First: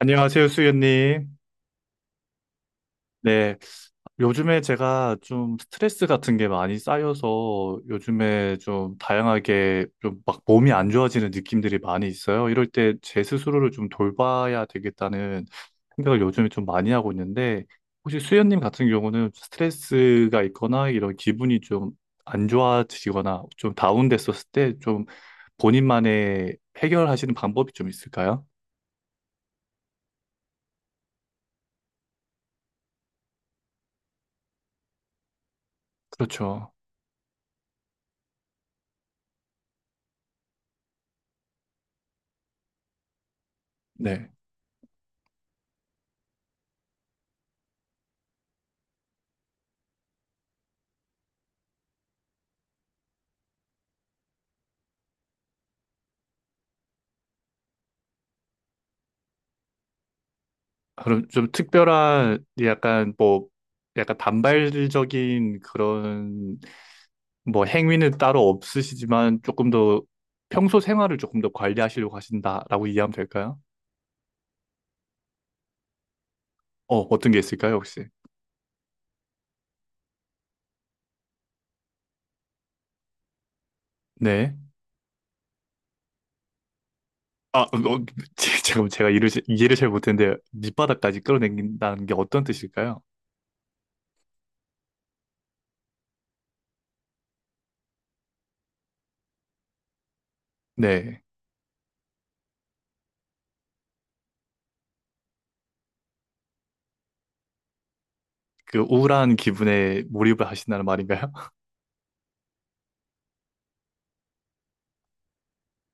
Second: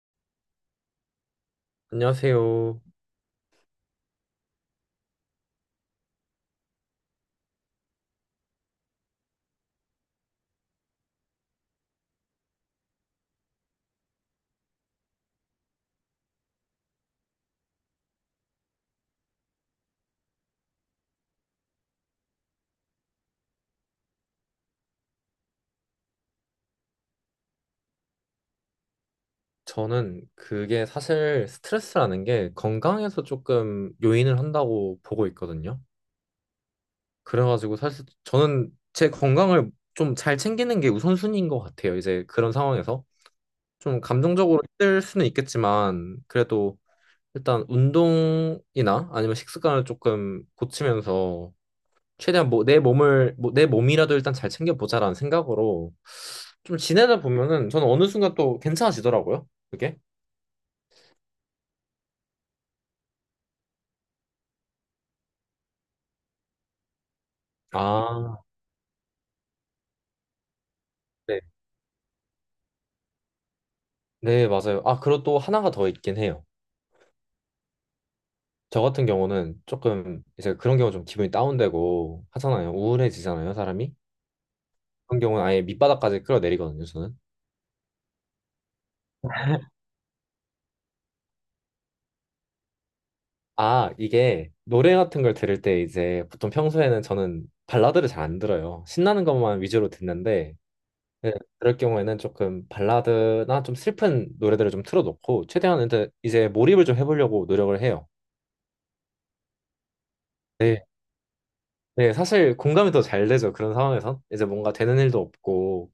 안녕하세요, 수연님. 안녕하세요. 네, 요즘에 제가 좀 스트레스 같은 게 많이 쌓여서 요즘에 좀 다양하게 좀 막 몸이 안 좋아지는 느낌들이 많이 있어요. 이럴 때 제 스스로를 좀 돌봐야 되겠다는 생각을 요즘에 좀 많이 하고 있는데, 혹시 수연님 같은 경우는 스트레스가 있거나 이런 기분이 좀 안 좋아지거나 좀 다운됐었을 때 좀 본인만의 해결하시는 방법이 좀 있을까요? 저는 그게 사실 스트레스라는 게 건강에서 조금 요인을 한다고 보고 있거든요. 그렇죠. 그래가지고 사실 저는 제 건강을 좀 잘 챙기는 게 우선순위인 것 같아요. 이제 그런 상황에서 좀 네. 감정적으로 힘들 수는 있겠지만 그래도 일단 운동이나 아니면 식습관을 조금 고치면서 최대한 뭐 내 몸을 뭐 내 몸이라도 일단 잘 챙겨보자라는 생각으로 좀 지내다 보면은 저는 어느 순간 또 괜찮아지더라고요. 그게. 그럼 좀 특별한 약간 뭐 약간 반발적인 그런 뭐 행위는 아, 따로 없으시지만 조금 더 평소 생활을 네. 조금 더 관리하시려고 하신다라고 이해하면 될까요? 네, 맞아요. 아, 그리고 또 하나가 더 있긴 해요. 어, 어떤 게 있을까요, 혹시? 저 같은 경우는 조금 이제 그런 경우 좀 기분이 다운되고 하잖아요. 우울해지잖아요, 사람이. 네. 그런 경우는 아예 밑바닥까지 끌어내리거든요, 저는. 아, 어, 어, 잠깐만 제가 이해를 잘 못했는데 밑바닥까지 끌어당긴다는 게 어떤 뜻일까요? 아, 이게 노래 같은 걸 들을 때 이제 보통 평소에는 저는 발라드를 잘 안 들어요. 신나는 것만 위주로 듣는데, 네. 네, 그럴 경우에는 조금 발라드나 좀 슬픈 노래들을 좀 틀어놓고, 최대한 이제 몰입을 좀 해보려고 노력을 해요. 그 우울한 기분에 몰입을 하신다는 네, 말인가요? 네, 사실 공감이 더 잘 되죠. 그런 상황에선. 이제 뭔가 되는 일도 없고,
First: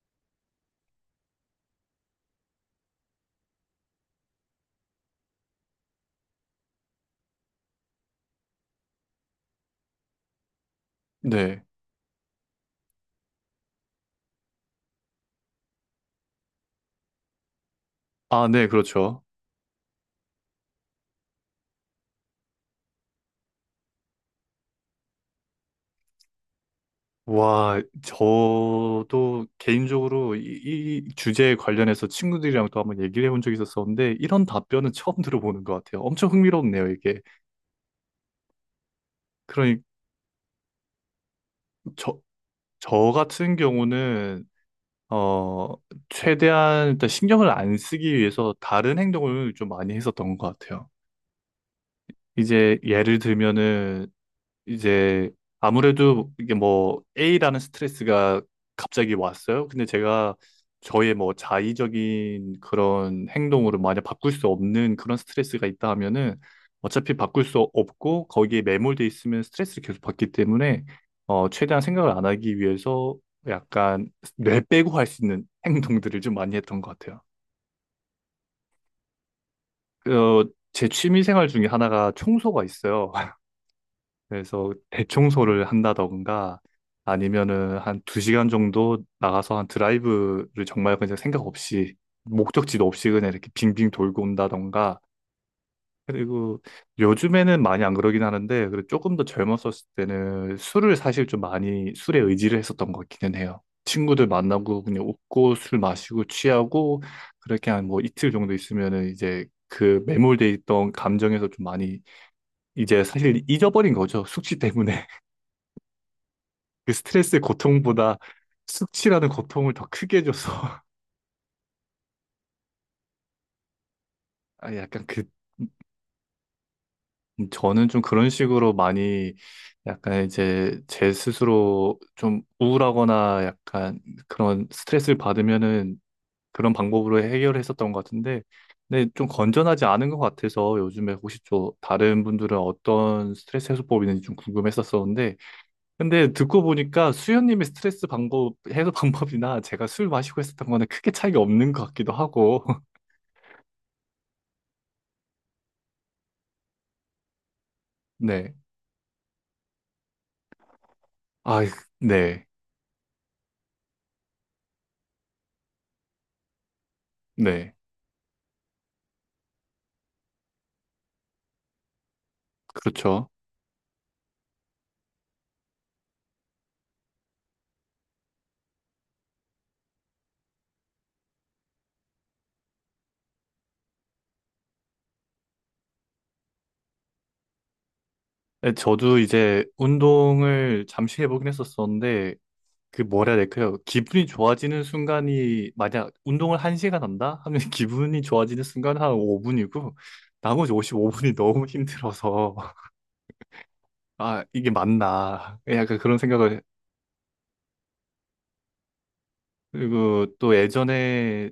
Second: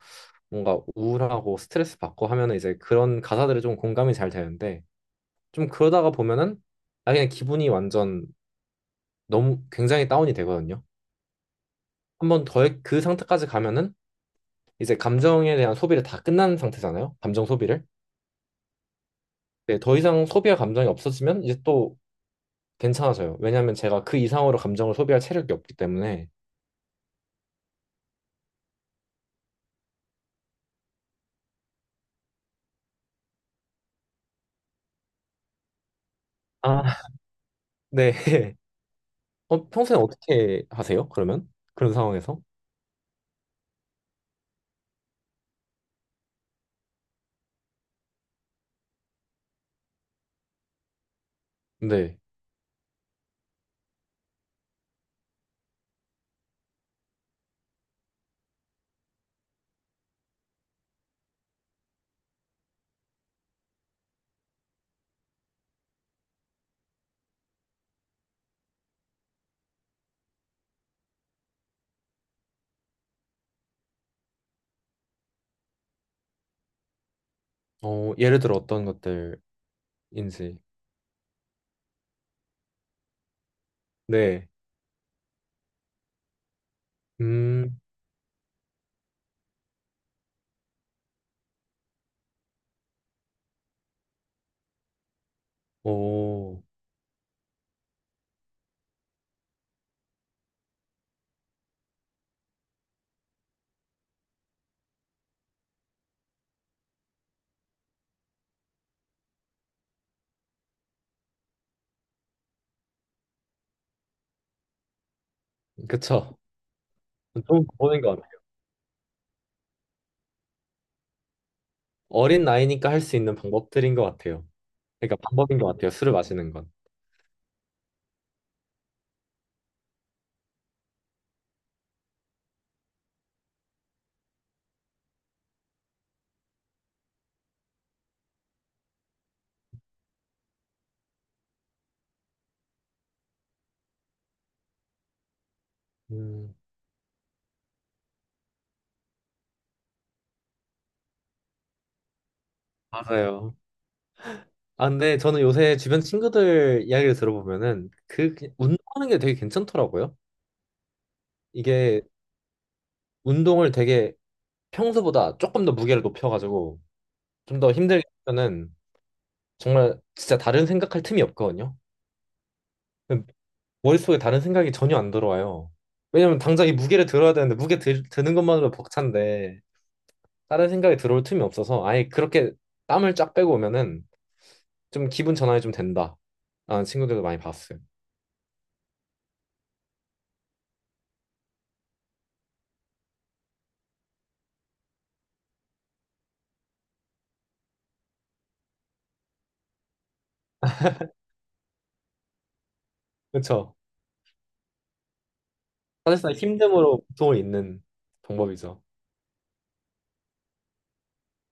뭔가 우울하고 스트레스 받고 하면은 이제 그런 가사들이 좀 공감이 잘 되는데, 좀 그러다가 보면은, 아, 그냥 기분이 완전 너무 굉장히 다운이 되거든요. 네. 한번 더 그 상태까지 가면은, 이제 감정에 대한 소비를 다 끝난 상태잖아요. 감정 소비를. 아, 네, 그렇죠. 네, 더 이상 소비할 감정이 없어지면 이제 또 괜찮아져요. 왜냐하면 제가 그 이상으로 감정을 소비할 체력이 없기 때문에. 와, 저도 개인적으로 이 주제에 관련해서 친구들이랑 또 한번 얘기를 해본 적이 있었었는데, 이런 답변은 처음 들어보는 것 같아요. 엄청 아, 흥미롭네요, 이게. 네. 어, 그러니, 평소에 어떻게 하세요? 그러면? 그런 저, 상황에서? 저 같은 경우는, 어, 최대한 일단 신경을 안 쓰기 위해서 다른 행동을 좀 많이 했었던 것 같아요. 네. 이제 예를 들면은, 이제 아무래도 이게 뭐 A라는 스트레스가 갑자기 왔어요. 근데 제가 저의 뭐 자의적인 그런 행동으로 만약 바꿀 수 없는 그런 스트레스가 있다 하면은 어차피 바꿀 수 없고 거기에 매몰돼 있으면 스트레스를 계속 받기 때문에 어 최대한 생각을 안 하기 위해서 약간 뇌 빼고 할 수 있는 행동들을 좀 많이 했던 것 같아요. 어, 예를 들어 어떤 것들인지. 어 제 취미 생활 중에 하나가 청소가 있어요. 네. 그래서 대청소를 한다던가 아니면은 음, 한 두 시간 정도 나가서 한 드라이브를 정말 그냥 생각 없이 목적지도 없이 그냥 이렇게 빙빙 돌고 온다던가. 그리고 오, 요즘에는 많이 안 그러긴 하는데 그래도 조금 더 젊었었을 때는 술을 사실 좀 많이 술에 의지를 했었던 것 같기는 해요. 친구들 만나고 그냥 웃고 술 마시고 취하고 그렇게 한 뭐 이틀 정도 있으면은 이제 그 매몰돼 있던 감정에서 좀 많이 이제 사실 잊어버린 거죠. 숙취 때문에. 그쵸. 그 스트레스의 좋은 방법인 고통보다 것 같아요. 숙취라는 고통을 더 크게 줘서 어린 나이니까 할 수 있는 방법들인 것 같아요. 아, 약간 그러니까 그 방법인 것 같아요. 술을 마시는 건. 저는 좀 그런 식으로 많이 약간 이제 제 스스로 좀 우울하거나 약간 그런 스트레스를 받으면은 그런 방법으로 해결했었던 것 같은데, 근데 좀 건전하지 않은 것 같아서 요즘에 혹시 또 다른 분들은 어떤 스트레스 해소법이 있는지 좀 궁금했었었는데, 근데 음, 듣고 보니까 수현님의 스트레스 방법 해소 방법이나 제가 술 마시고 했었던 거는 크게 차이가 없는 것 같기도 하고. 맞아요. 아, 근데 저는 요새 주변 친구들 이야기를 들어보면은 그 네. 운동하는 게 되게 괜찮더라고요. 아, 이게 네. 운동을 되게 평소보다 조금 더 무게를 높여가지고 좀 더 네. 힘들게 하면은 정말 진짜 다른 생각할 틈이 없거든요. 그렇죠. 머릿속에 다른 생각이 전혀 안 들어와요. 왜냐면 당장 이 무게를 들어야 되는데 드는 것만으로 벅찬데 다른 생각이 들어올 틈이 없어서 아예 그렇게 땀을 쫙 빼고 오면은 좀 기분 전환이 좀 된다. 라는 친구들도 많이 봤어요. 네, 저도 이제 운동을 잠시 해보긴 했었었는데, 그 뭐라 해야 될까요? 기분이 좋아지는 순간이, 만약 운동을 1시간 한다? 하면 기분이 좋아지는 순간은 한 5분이고, 나머지 55분이 너무 힘들어서, 그렇죠. 아, 이게 맞나. 예, 약간 그런 사실상 생각을, 힘듦으로 고통을 잇는 방법이죠. 그리고 또 예전에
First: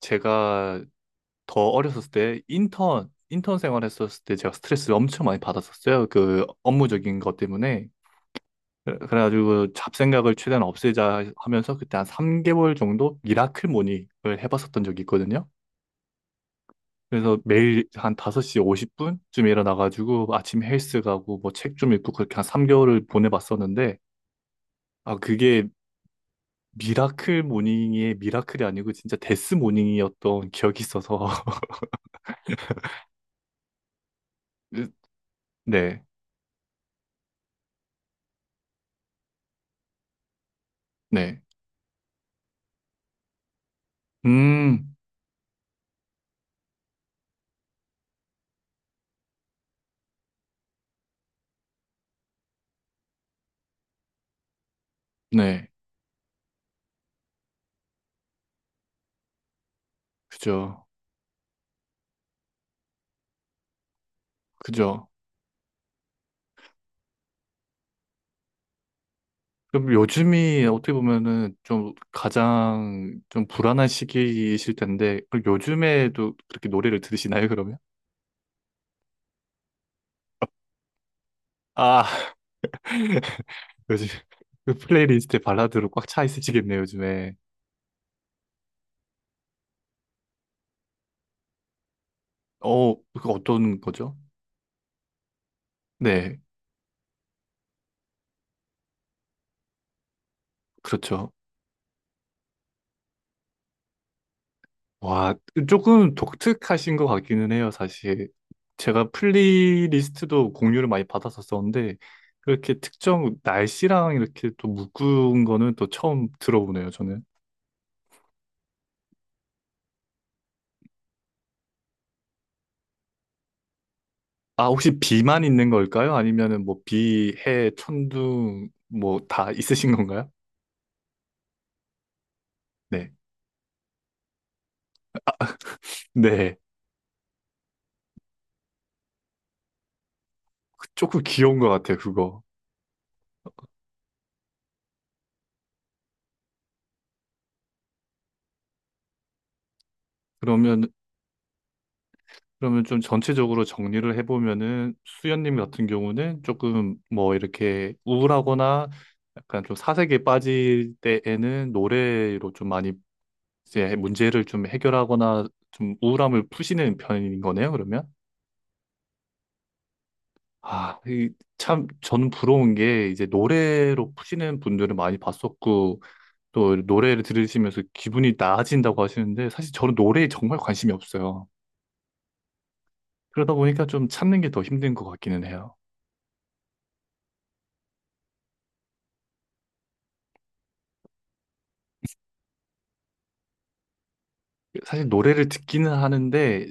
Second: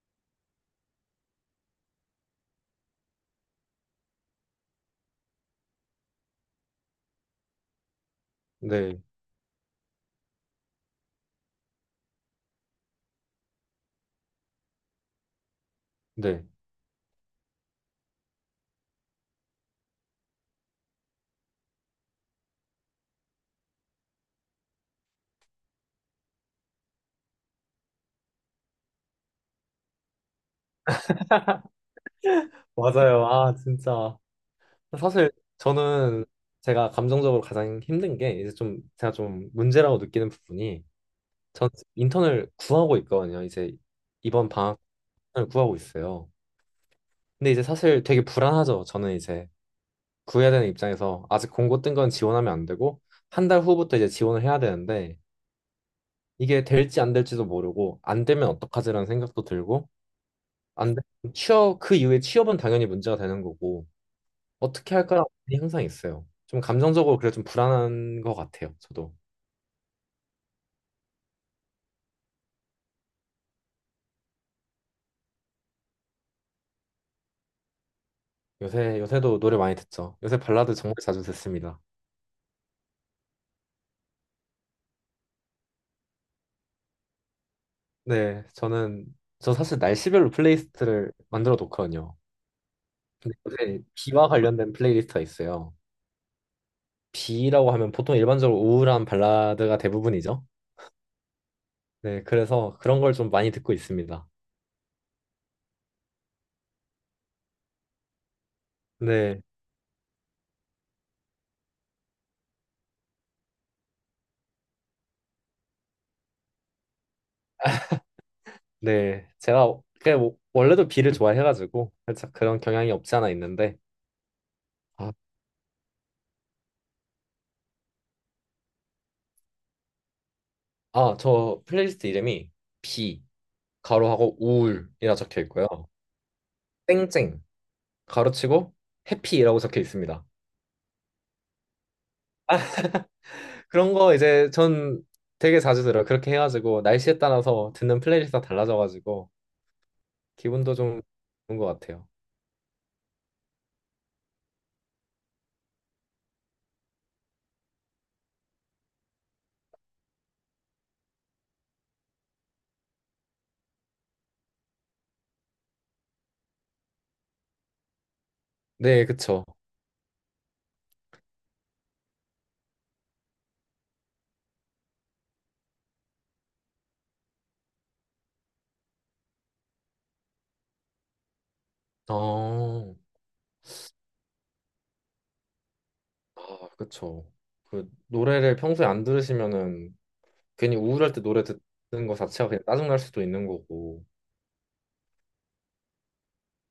제가 더 어렸을 때 인턴 생활했었을 때 제가 스트레스를 엄청 많이 받았었어요. 그 업무적인 것 때문에. 네, 그래가지고 그 잡생각을 최대한 없애자 하면서 그때 한 3개월 정도 미라클 모닝을 해봤었던 적이 있거든요. 네. 그래서 매일 한 5시 50분쯤에 일어나가지고 아침 헬스 가고 뭐 책 좀 읽고 그렇게 한 3개월을 보내봤었는데 아 그게 미라클 모닝의 미라클이 아니고 진짜 데스 모닝이었던 기억이 있어서 맞아요. 아, 진짜. 사실 네, 저는 제가 감정적으로 가장 힘든 게 이제 좀 제가 좀 문제라고 느끼는 부분이 네. 전 인턴을 구하고 있거든요. 이제 이번 방학 음, 시간을 구하고 있어요. 근데 이제 사실 되게 불안하죠. 저는 이제 구해야 되는 입장에서 아직 공고 뜬 건 지원하면 안 되고 한 달 후부터 이제 지원을 해야 되는데 네. 이게 될지 안 될지도 모르고 안 되면 어떡하지라는 생각도 들고 그죠. 안 되면 취업 그 이후에 취업은 당연히 문제가 되는 거고 어떻게 그죠. 할까라는 고민이 항상 있어요. 좀 감정적으로 그래 좀 불안한 것 같아요. 저도 그럼 요즘이 어떻게 보면은 좀 가장 좀 불안한 시기이실 텐데, 그럼 요즘에도 그렇게 노래를 들으시나요, 그러면? 요새도 노래 많이 듣죠. 요새 발라드 정말 자주 듣습니다. 아, 요즘 그 플레이리스트에 발라드로 꽉 차 있으시겠네요, 요즘에. 네, 저는 저 사실 날씨별로 플레이리스트를 만들어 놓거든요. 어, 그 근데 어떤 요새 거죠? 비와 관련된 플레이리스트가 있어요. 네, 비라고 하면 보통 일반적으로 우울한 발라드가 대부분이죠. 그렇죠. 네, 그래서 그런 걸 좀 많이 듣고 있습니다. 와, 조금 독특하신 것 같기는 해요, 사실. 제가 네, 플레이리스트도 공유를 많이 받았었었는데, 그렇게 특정 날씨랑 이렇게 또 묶은 거는 또 처음 들어보네요. 네. 제가 그게 원래도 비를 좋아해가지고 살짝 그런 경향이 없지 않아 있는데, 아, 혹시 아, 비만 있는 걸까요? 아니면은 뭐 비, 해, 천둥 뭐 다 있으신 건가요? 아, 저 플레이리스트 이름이 네. 비, 가로하고 우울이라 적혀 있고요. 네. 땡땡, 가로치고 해피라고 적혀 있습니다. 그 조금 귀여운 것 같아요, 그거. 그런 거 이제 전 되게 자주 들어요. 그렇게 해가지고 날씨에 따라서 듣는 플레이리스트가 달라져가지고 기분도 그러면 좀 좋은 것 같아요. 그러면 좀 전체적으로 정리를 해보면은 수연님 같은 경우는 조금 뭐 이렇게 우울하거나 약간 좀 사색에 빠질 때에는 노래로 좀 많이 이제 문제를 좀 해결하거나 좀 우울함을 푸시는 편인 거네요, 그러면? 네, 그쵸. 아, 이, 참, 저는 부러운 게, 이제 노래로 푸시는 분들은 많이 봤었고, 또 노래를 들으시면서 기분이 나아진다고 하시는데, 사실 저는 노래에 정말 관심이 없어요. 어, 그러다 보니까 좀 찾는 게 더 힘든 것 같기는 해요. 아, 그쵸. 그 노래를 평소에 안 들으시면은 괜히 우울할 때 노래 듣는 거 자체가 그냥 짜증날 수도 있는 거고. 사실 노래를 듣기는 하는데,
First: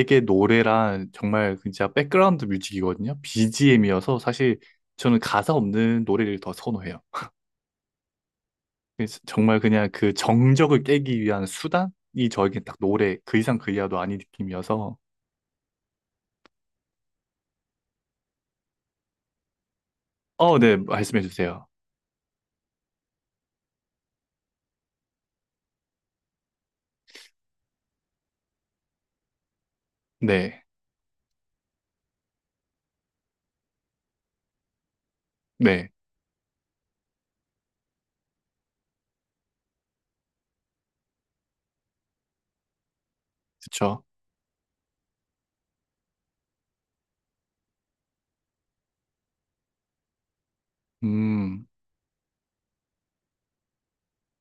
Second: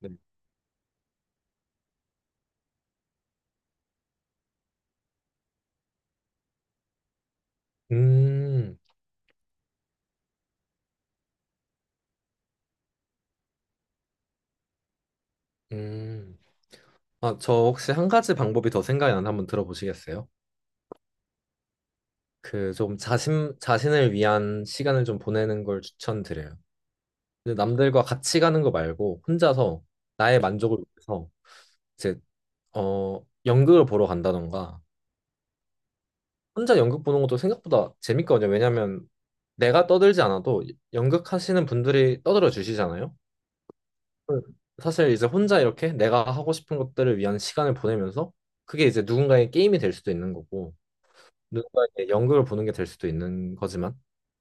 네. 노래란 정말 진짜 백그라운드 뮤직이거든요. BGM이어서 사실 저는 가사 없는 노래를 더 선호해요. 음, 그래서 정말 그냥 그 정적을 깨기 위한 수단이 저에겐 딱 노래, 그 이상 그 이하도 아닌 느낌이어서, 음. 아, 저 혹시 한 가지 방법이 더 생각이 나는데 한번 들어보시겠어요? 어, 네, 말씀해 주세요. 그 좀 자신을 위한 시간을 좀 보내는 걸 추천드려요. 근데 남들과 같이 가는 거 말고 혼자서 나의 네, 만족을 위해서 이제 어 연극을 보러 간다던가 네, 혼자 연극 보는 것도 생각보다 재밌거든요. 왜냐면 내가 떠들지 않아도 연극하시는 분들이 떠들어 주시잖아요. 그쵸. 음. 사실 이제 혼자 이렇게 내가 하고 싶은 것들을 위한 시간을 보내면서 그게 이제 누군가의 게임이 될 수도 있는 거고 음, 누군가의 연극을 보는 게 될 수도 있는 거지만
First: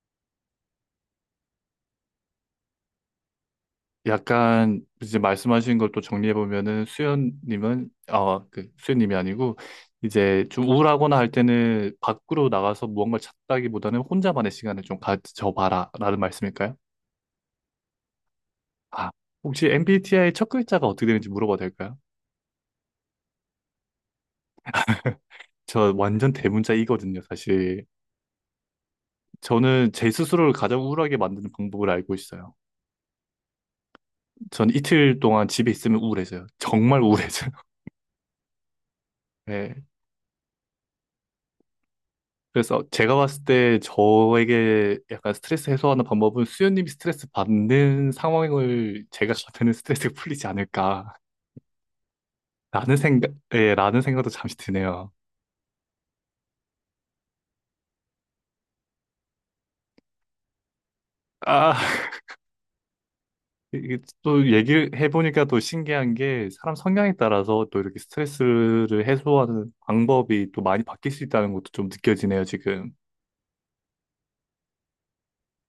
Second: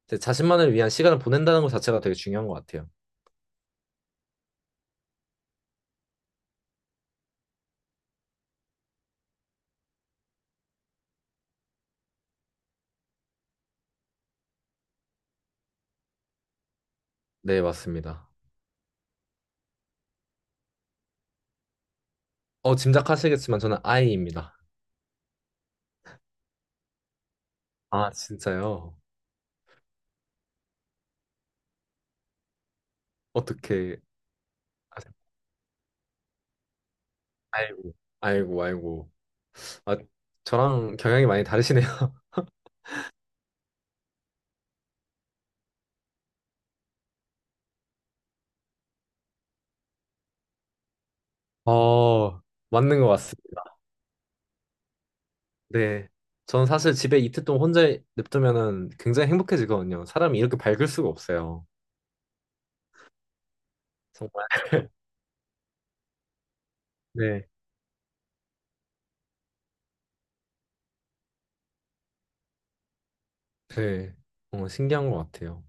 이제 자신만을 위한 시간을 보낸다는 것 자체가 되게 중요한 것 같아요. 약간 이제 말씀하신 걸 또 정리해 보면은 수연님은 어, 그 수연님이 아니고 이제 좀 우울하거나 할 때는 밖으로 나가서 무언가를 찾다기보다는 혼자만의 시간을 좀 가져봐라라는 말씀일까요? 네, 맞습니다. 아, 혹시 MBTI 첫 글자가 어떻게 되는지 물어봐도 될까요? 어, 짐작하시겠지만 저는 아이입니다. 저 완전 대문자이거든요, 사실. 아, 진짜요? 저는 제 스스로를 가장 우울하게 만드는 방법을 알고 있어요. 어떻게 전 이틀 동안 집에 있으면 우울해져요. 정말 우울해져요. 아이고, 아이고, 아이고. 네. 아, 저랑 경향이 많이 다르시네요. 그래서 제가 봤을 때 저에게 약간 스트레스 해소하는 방법은 수현님이 스트레스 받는 상황을 제가 겪는 스트레스가 풀리지 않을까라는 어, 맞는 것 생각, 예, 같습니다. 라는 생각도 잠시 드네요. 네. 저는 사실 집에 이틀 동안 혼자 냅두면은 굉장히 행복해지거든요. 사람이 이렇게 밝을 수가 없어요. 아, 이게 정말. 또 얘기를 해보니까 또 신기한 게 사람 성향에 네. 따라서 또 이렇게 스트레스를 해소하는 방법이 또 많이 바뀔 수 있다는 것도 좀 느껴지네요, 지금. 네. 어, 신기한 것 같아요.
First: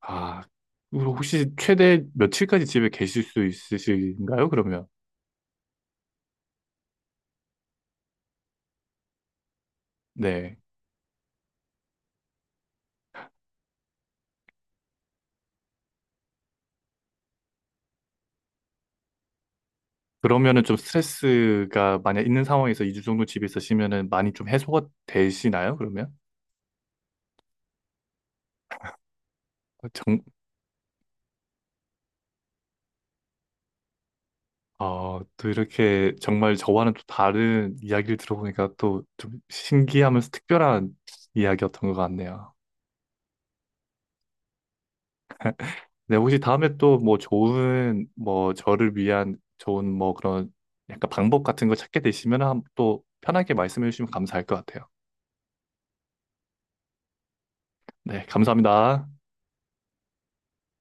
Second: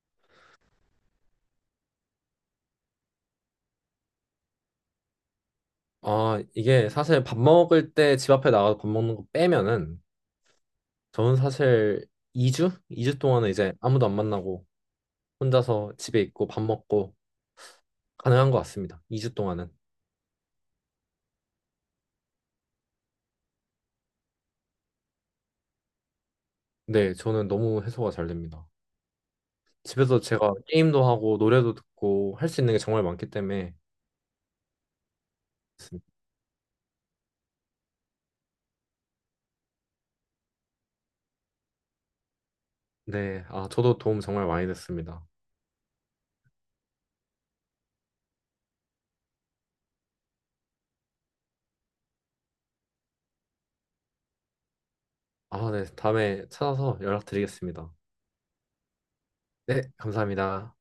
아, 그리고 혹시 최대 며칠까지 집에 계실 수 있으신가요, 그러면? 아, 이게 사실 밥 먹을 때 집 앞에 나가서 밥 먹는 거 빼면은 네. 저는 사실 2주? 2주 동안은 이제 아무도 안 만나고 혼자서 집에 있고 밥 먹고 가능한 것 같습니다. 2주 동안은. 그러면은 좀 스트레스가 만약 있는 상황에서 2주 정도 집에 있으시면은 많이 좀 해소가 되시나요? 그러면? 네, 저는 너무 해소가 잘 됩니다. 어, 정, 집에서 제가 게임도 하고 노래도 듣고 할 수 있는 게 정말 많기 때문에 어, 또 좋습니다. 이렇게 정말 저와는 또 다른 이야기를 들어보니까 또 좀 신기하면서 특별한 이야기였던 것 같네요. 네, 아, 저도 도움 정말 많이 됐습니다. 네, 혹시 다음에 또 뭐 좋은, 뭐 저를 위한 좋은 뭐 그런 약간 방법 같은 거 찾게 되시면 또 편하게 말씀해 주시면 감사할 것 같아요. 아, 네, 다음에 찾아서 연락드리겠습니다. 네, 감사합니다. 네, 감사합니다.